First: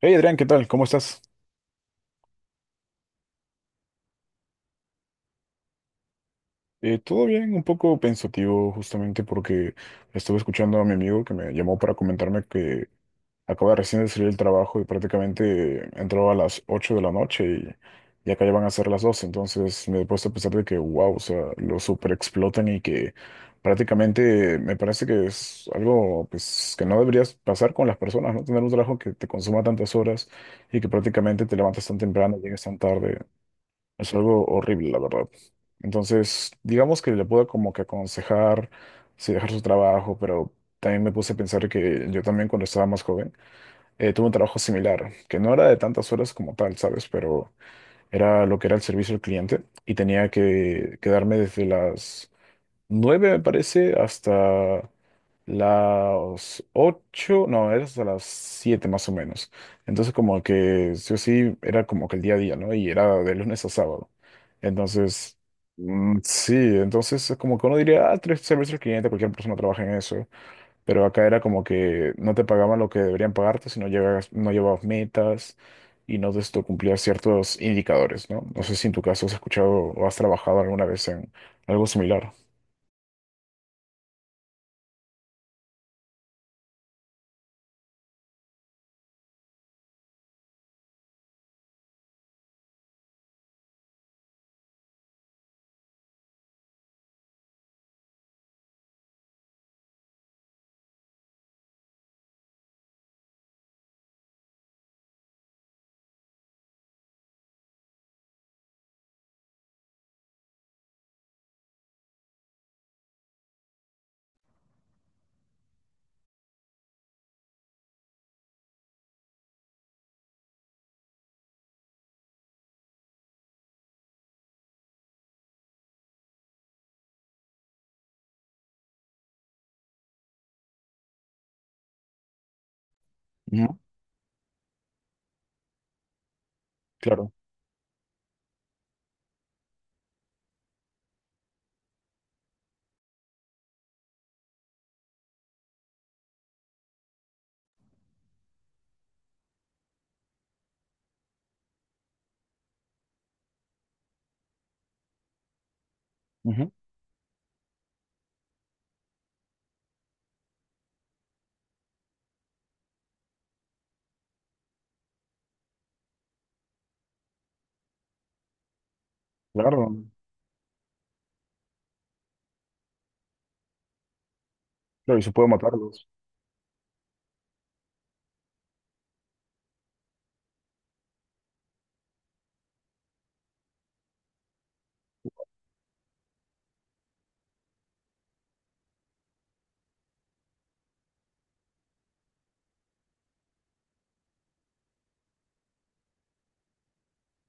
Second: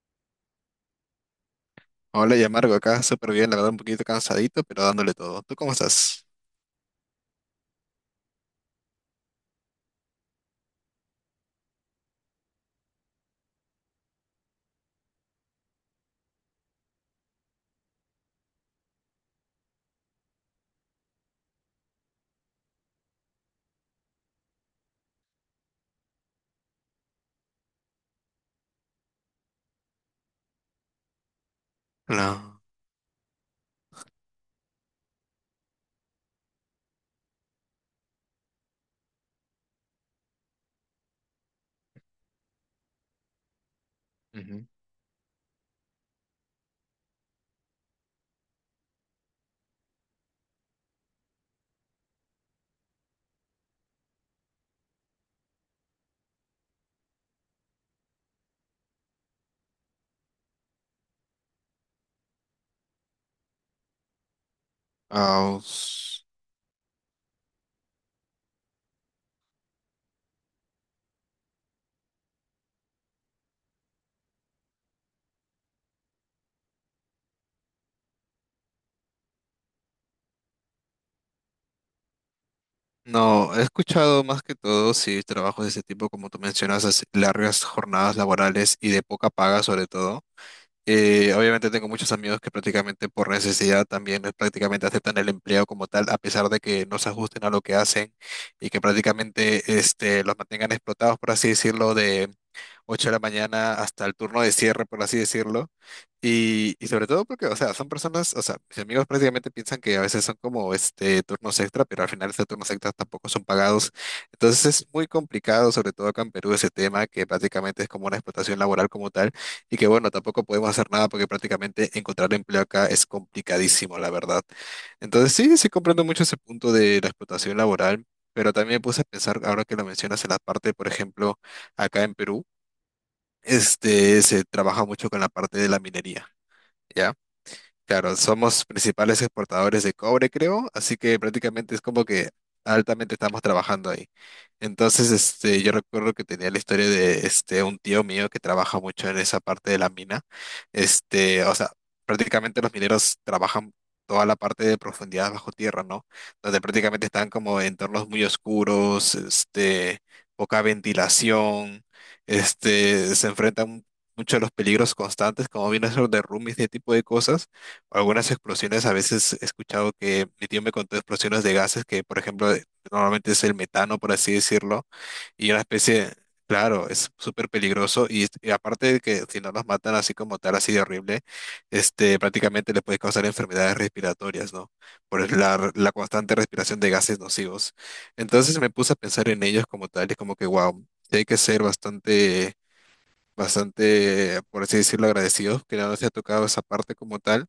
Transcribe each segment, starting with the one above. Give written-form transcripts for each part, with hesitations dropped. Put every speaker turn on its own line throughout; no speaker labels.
Hey Adrián, ¿qué tal? ¿Cómo estás?
Hola, ya Marco, acá súper bien, la verdad un poquito cansadito, pero dándole todo. ¿Tú cómo estás?
Todo bien, un poco pensativo justamente porque estuve escuchando a mi amigo que me llamó para comentarme que acaba recién de salir del trabajo y prácticamente entró a las 8 de la noche y acá ya van a ser las 12. Entonces me he puesto a pensar de que, wow, o sea, lo super explotan y que prácticamente me parece que es algo, pues, que no deberías pasar con las personas, ¿no? Tener un trabajo que te consuma tantas horas y que prácticamente te levantas tan temprano,
No.
llegues tan tarde. Es algo horrible, la verdad. Entonces, digamos que le puedo como que aconsejar si dejar su trabajo, pero también me puse a pensar que yo también cuando estaba más joven tuve un trabajo
Ujú.
similar, que no era de tantas horas como tal, ¿sabes? Pero era lo que era el servicio al cliente y tenía que quedarme desde las 9, me parece, hasta las 8, no, era hasta las 7 más o menos. Entonces como que sí o sí era como que el día a día, ¿no? Y era de lunes a sábado. Entonces,
Ah,
mm,
us-
sí, entonces es como que uno diría, ah, tres servicios al cliente, cualquier persona trabaja en eso. Pero acá era como que no te pagaban lo que deberían pagarte si no llegas, no llevabas metas y no esto cumplías ciertos indicadores, ¿no? No sé si en tu caso has escuchado o has trabajado alguna vez en algo similar.
no, he escuchado más que todo, sí, trabajos de ese tipo, como tú mencionas, así, largas jornadas laborales y de poca paga sobre todo. Obviamente tengo muchos amigos que prácticamente por necesidad también prácticamente aceptan el empleo como tal, a pesar de que no se ajusten a lo que hacen y que prácticamente este, los mantengan explotados, por así decirlo, de 8 de la mañana hasta el turno de cierre, por así decirlo. Y sobre todo porque, o sea, son personas, o sea, mis amigos prácticamente piensan que a veces son como este turnos extra, pero al final esos turnos extra tampoco son pagados. Entonces es muy complicado, sobre todo acá en Perú, ese tema que prácticamente es como una explotación laboral como tal. Y que bueno, tampoco podemos hacer nada porque prácticamente encontrar empleo acá es complicadísimo, la verdad. Entonces sí, sí comprendo mucho ese punto de la explotación laboral, pero también me puse a pensar, ahora que lo mencionas en la parte, por ejemplo, acá en Perú, este, se trabaja mucho con la parte de la minería, ¿ya?
Claro.
Claro, somos principales exportadores de cobre, creo, así que prácticamente es como que altamente estamos trabajando ahí. Entonces, este, yo recuerdo que tenía la historia de este un tío mío que trabaja mucho en esa parte de la mina. Este, o sea, prácticamente los mineros trabajan toda la parte de profundidad bajo tierra, ¿no? Donde
Ujú.
prácticamente están como en entornos muy oscuros, este, poca ventilación, este, se enfrentan mucho a los peligros constantes, como viene a ser derrumbes y ese tipo de cosas, algunas explosiones, a veces he
Claro,
escuchado que mi tío me contó explosiones de gases que, por ejemplo, normalmente es el metano, por así decirlo,
claro, y se puede
y una
matarlos.
especie, claro, es súper peligroso y aparte de que si no nos matan así como tal, así de horrible, este, prácticamente le puede causar enfermedades respiratorias, ¿no? La constante respiración de gases nocivos. Entonces me puse a pensar en ellos como tal y es como que, wow, hay que ser bastante... bastante, por así decirlo, agradecidos que no nos haya tocado esa parte como tal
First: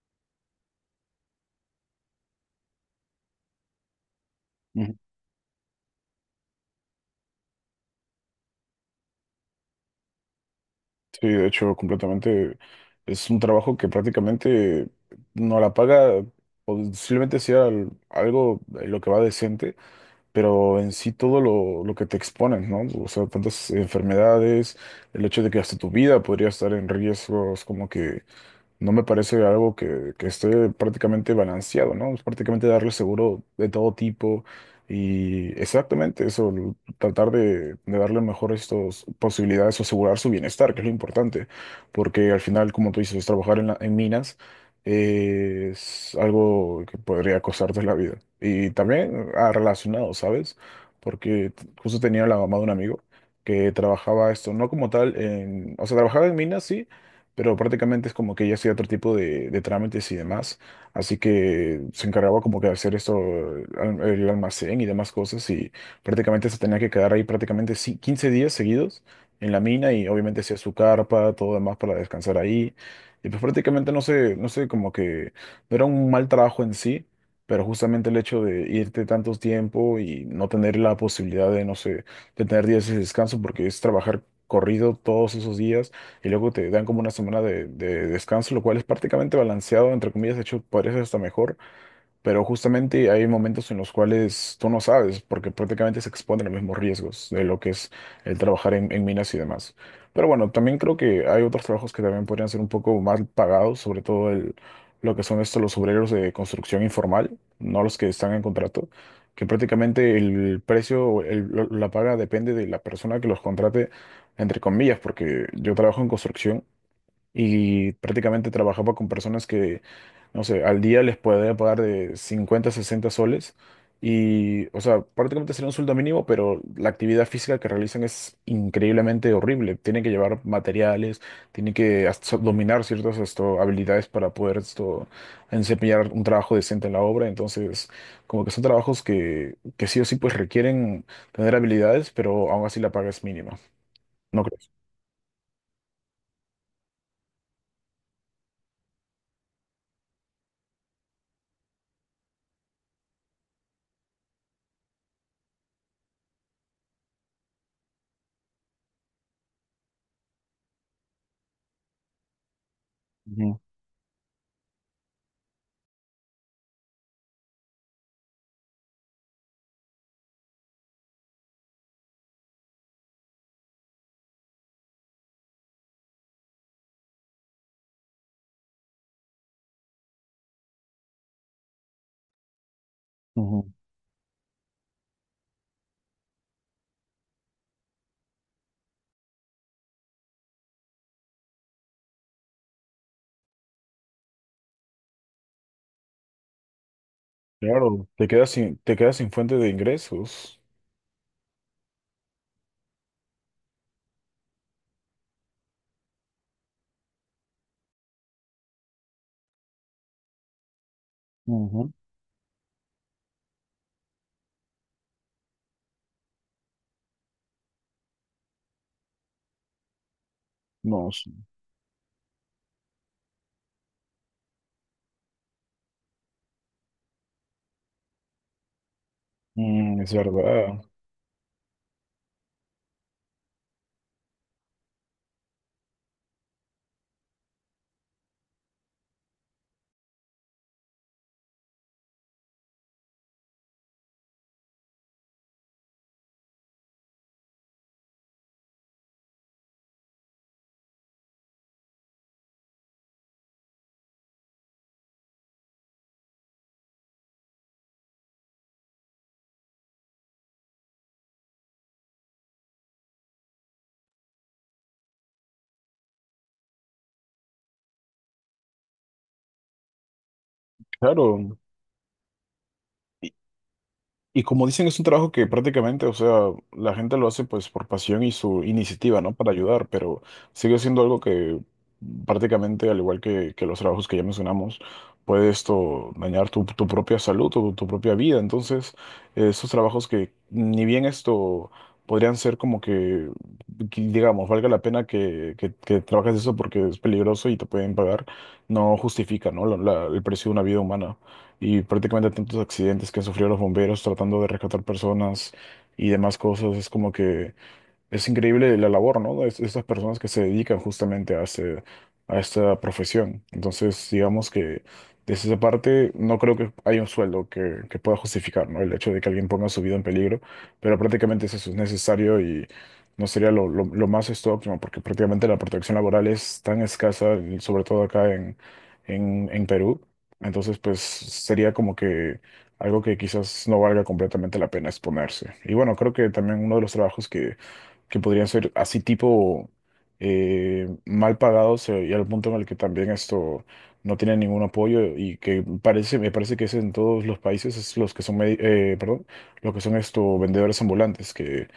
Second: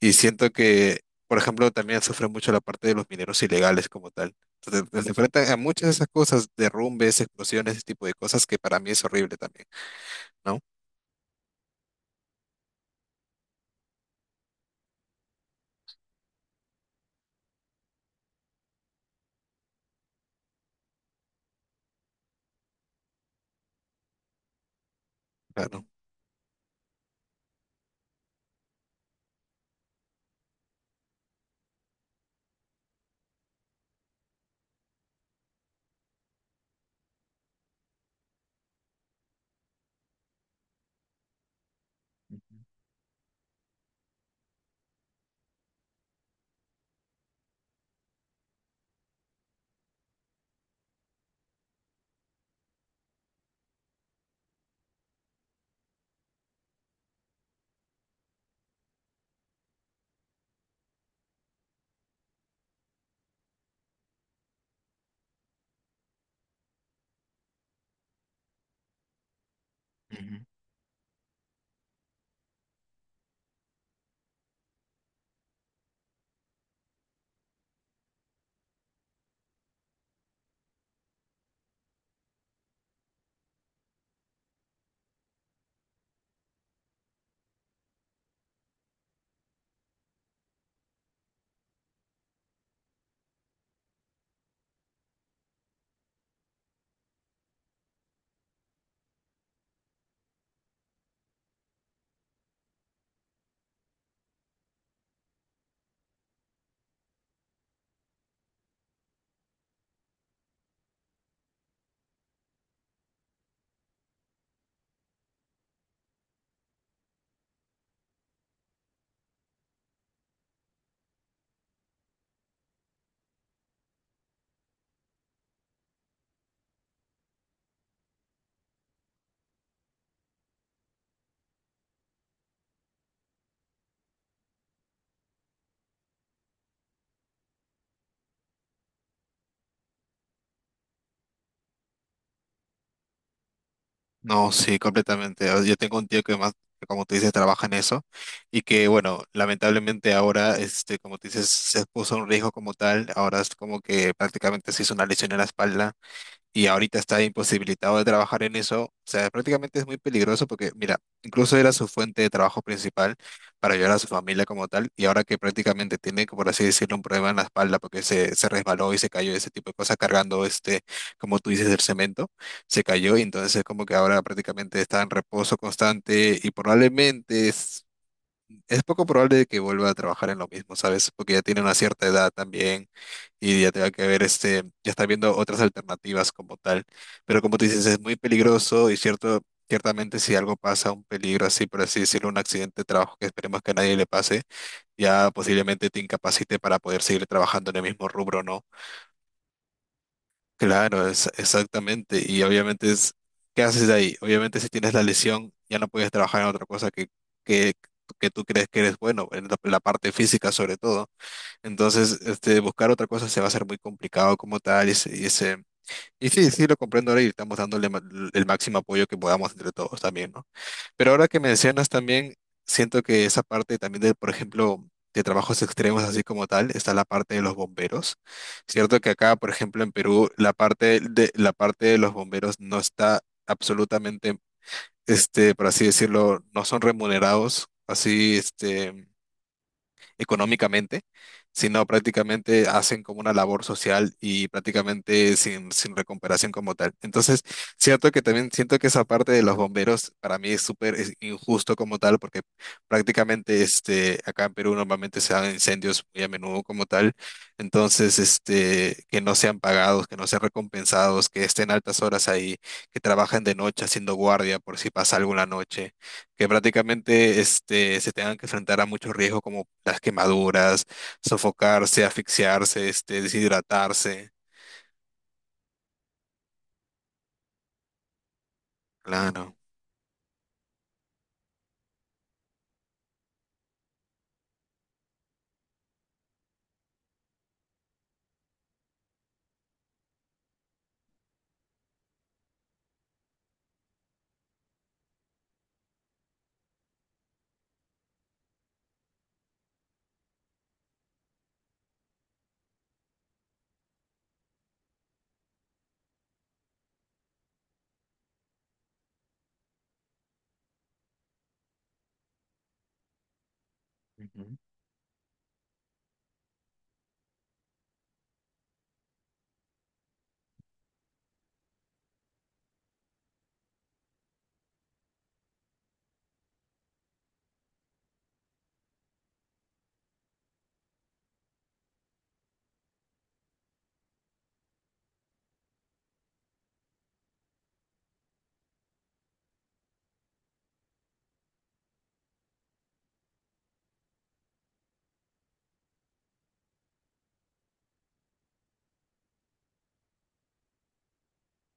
y siento que, por ejemplo, también sufre mucho la parte de los mineros ilegales como tal.
Ujú.
Entonces, se enfrentan a muchas de esas cosas, derrumbes, explosiones, ese tipo de cosas que para mí es horrible también, ¿no?
Sí, de hecho, completamente es un trabajo que prácticamente no la paga, posiblemente sea algo en lo que va decente, pero en sí todo lo que te exponen, ¿no? O sea, tantas enfermedades, el hecho de que hasta
Claro.
tu vida podría estar en riesgos, como que no me parece algo que, esté prácticamente balanceado, ¿no? Es prácticamente darle seguro de todo tipo y exactamente eso, tratar de darle mejor estas posibilidades o asegurar su bienestar, que es lo importante, porque al final, como tú dices, trabajar en minas es algo que podría costarte la vida. Y también, ah, relacionado, ¿sabes? Porque justo tenía la mamá de un amigo que trabajaba esto, no como tal, o sea, trabajaba en minas, sí, pero prácticamente es como que ella hacía otro tipo de trámites y demás, así que se encargaba como que de hacer esto, el almacén y demás cosas, y prácticamente se tenía que quedar ahí prácticamente 15 días seguidos en la mina, y obviamente
Ujú.
hacía su carpa, todo demás para descansar ahí, y pues prácticamente, no sé, no sé, como que no era un mal trabajo en sí. Pero justamente el hecho de irte tanto tiempo y no tener la posibilidad de, no sé, de tener días de descanso, porque es trabajar corrido todos esos días y luego te dan como una semana de descanso, lo cual es prácticamente balanceado, entre comillas; de hecho, parece hasta mejor. Pero justamente hay momentos en los cuales tú no sabes, porque prácticamente se exponen a los mismos riesgos de lo que es el trabajar en minas y demás. Pero bueno, también creo que hay otros trabajos que también podrían ser un poco más pagados, sobre todo lo que son estos los obreros de construcción informal, no los que están en contrato, que prácticamente el precio, o la paga, depende de la persona que los contrate, entre comillas, porque yo trabajo en construcción y prácticamente trabajaba con personas que, no sé, al día les podía pagar de 50, 60 soles, y, o sea, prácticamente sería un sueldo mínimo, pero la actividad física que realizan es increíblemente horrible. Tienen que llevar materiales, tienen que hasta dominar ciertas, esto, habilidades para poder, esto, desempeñar un trabajo decente en la obra. Entonces, como que son trabajos que, sí o sí pues requieren tener habilidades, pero aún así la paga es mínima. ¿No
No,
crees?
sí, completamente. Ah, yo tengo un tío que más, como tú dices, trabaja en eso y que, bueno, lamentablemente ahora, este, como tú dices, se puso un riesgo como tal. Ahora es como que prácticamente se hizo una lesión en la espalda y ahorita está imposibilitado de trabajar en eso, o sea, prácticamente es muy peligroso porque, mira, incluso era su fuente de trabajo principal
Ujú,
para ayudar a su familia como tal, y ahora que prácticamente tiene, como por así decirlo, un problema en la espalda porque se resbaló y se cayó, ese tipo de cosas cargando este, como tú dices, el cemento, se cayó y entonces como que ahora prácticamente está en reposo constante y probablemente es... Es poco probable de que vuelva a trabajar en lo mismo, ¿sabes? Porque ya tiene una cierta edad también y ya
ujú.
te tenga que ver este, ya está viendo otras alternativas como tal. Pero como tú dices, es muy peligroso y cierto, ciertamente si algo pasa, un peligro así, por así decirlo, un accidente de trabajo que esperemos que a nadie le pase, ya posiblemente te incapacite para poder seguir trabajando en el mismo
Claro, te
rubro,
quedas
¿no?
sin fuente de ingresos.
Claro, es, exactamente. Y obviamente es, ¿qué haces de ahí? Obviamente si tienes la lesión, ya no puedes trabajar en otra cosa que, que tú crees que eres bueno, en la parte física sobre todo.
Ujú.
Entonces, este, buscar otra cosa se va a hacer muy complicado como tal. Y sí, sí, lo comprendo ahora y estamos el máximo apoyo que podamos entre todos también, ¿no?
No,
Pero ahora
sí.
que mencionas también, siento que esa parte también de, por ejemplo, de trabajos extremos así como tal, está la parte de los bomberos. Cierto que acá, por ejemplo, en
Mm, es
Perú,
verdad.
la parte de los bomberos no está absolutamente, este, por así decirlo, no son remunerados así, este, económicamente, sino prácticamente hacen como una labor social y prácticamente sin recuperación como tal. Entonces, cierto que también siento que esa parte de los bomberos para mí es súper, es injusto como tal, porque prácticamente este, acá en Perú normalmente se dan incendios muy a menudo como tal, entonces este, que no sean pagados, que no sean recompensados, que estén altas horas ahí, que trabajen de noche haciendo guardia por si pasa algo en la noche, que prácticamente este, se tengan que enfrentar a muchos riesgos como las quemaduras,
Claro.
sofocarse, asfixiarse, este, deshidratarse.
Y como dicen, es un trabajo que prácticamente, o sea, la gente lo hace pues por pasión y su iniciativa, ¿no? Para
Claro.
ayudar, pero sigue siendo algo que prácticamente, al igual que, los trabajos que ya mencionamos, puede, esto, dañar tu propia salud o tu propia vida. Entonces, esos trabajos, que ni bien esto podrían ser como que, digamos, valga la pena que trabajes eso porque es peligroso y te pueden pagar, no justifica, ¿no? El precio de una vida humana, y prácticamente tantos accidentes que han sufrido los bomberos tratando de rescatar personas y demás cosas, es como que es increíble la labor, ¿no? Estas personas que se dedican justamente a esta profesión. Entonces, digamos que desde esa parte no creo que haya un sueldo que, pueda justificar, ¿no? El hecho de que alguien ponga su vida en peligro, pero prácticamente es, eso es necesario, y no sería lo más, esto, óptimo, porque prácticamente la protección laboral es tan escasa, y sobre todo acá en Perú. Entonces, pues sería como que algo que quizás no valga completamente la pena exponerse. Y bueno, creo que también uno de los trabajos que podrían ser así tipo, mal pagados, y al punto en el que también esto no tiene ningún apoyo, y que me parece que es en todos los países, es los que son, perdón, los que son, esto, vendedores ambulantes, que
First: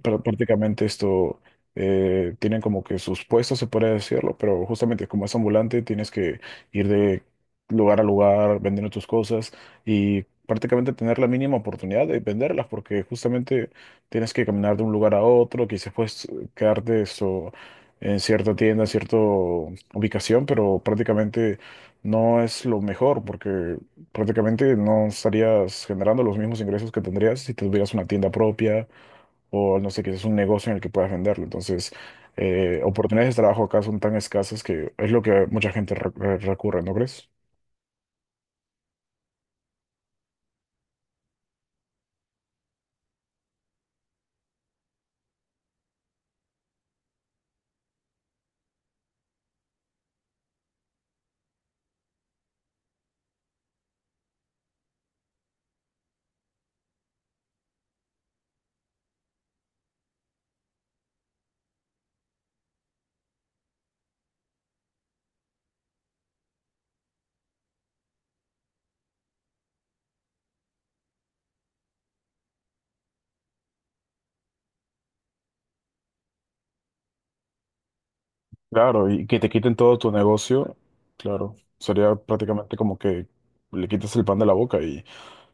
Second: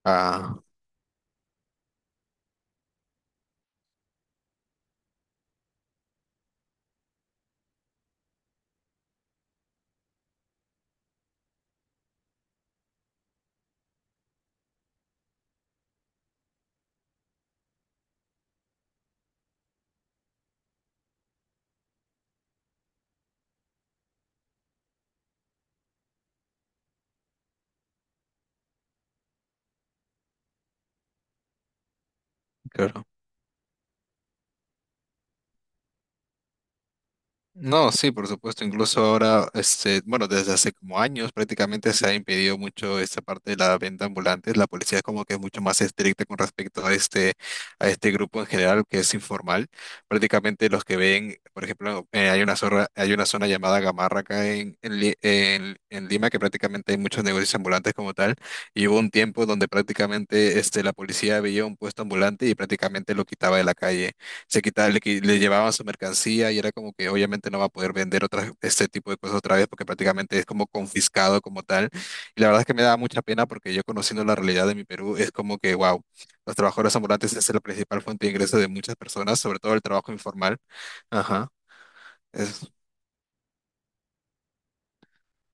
Ah,
prácticamente, esto, tienen como que sus puestos, se puede decirlo, pero justamente, como es ambulante, tienes que ir de lugar a lugar vendiendo tus cosas y prácticamente tener la mínima oportunidad de venderlas, porque justamente tienes que caminar de un lugar a otro, quizás puedes, quedarte, eso, en cierta tienda, cierta ubicación, pero prácticamente no es lo mejor porque prácticamente no estarías generando los mismos ingresos que tendrías si tuvieras una tienda propia o, no sé, quizás un negocio en el que puedas venderlo. Entonces,
claro.
oportunidades de trabajo acá son tan escasas que es lo que mucha gente recurre, ¿no crees?
No, sí, por supuesto. Incluso ahora, este, bueno, desde hace como años prácticamente se ha impedido mucho esta parte de la venta ambulante. La policía es como que es mucho más estricta con respecto a este grupo en general que es informal. Prácticamente los que ven, por ejemplo, hay una zona llamada Gamarra acá en Lima, que prácticamente hay muchos negocios ambulantes como tal. Y hubo un tiempo donde prácticamente este, la policía veía un puesto ambulante y prácticamente lo quitaba de la calle, se quitaba, le llevaban su mercancía y era como que obviamente no va a poder vender otras, este tipo de cosas otra vez porque prácticamente es como confiscado como tal. Y la verdad es que me da mucha pena porque yo conociendo la realidad de mi Perú es como que, wow, los trabajadores ambulantes es la principal fuente de ingreso de muchas
Claro, y que
personas,
te
sobre todo
quiten
el
todo tu
trabajo informal.
negocio,
Ajá,
claro, sería
es,
prácticamente como que le quitas el pan de la boca y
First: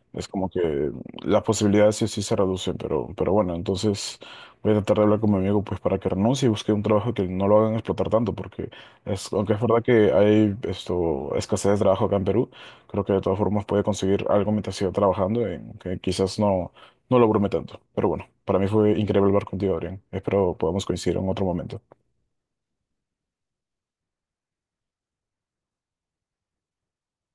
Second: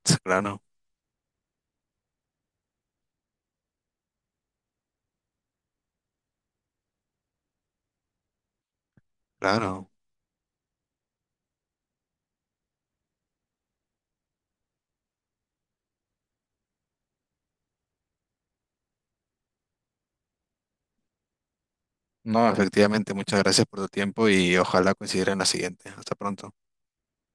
es
es como
claro,
que las posibilidades sí, sí se reducen, pero, bueno, entonces voy a tratar de hablar con mi amigo pues para que renuncie y busque un trabajo que no lo hagan explotar tanto, porque es, aunque es verdad
claro.
que hay, esto, escasez de trabajo acá en Perú, creo que de todas formas puede conseguir algo mientras siga trabajando, en que quizás no lo brome tanto. Pero bueno, para mí fue increíble hablar contigo, Adrián. Espero podamos coincidir en otro momento.
No, efectivamente, muchas gracias por tu tiempo y ojalá coincidiera en la siguiente. Hasta pronto.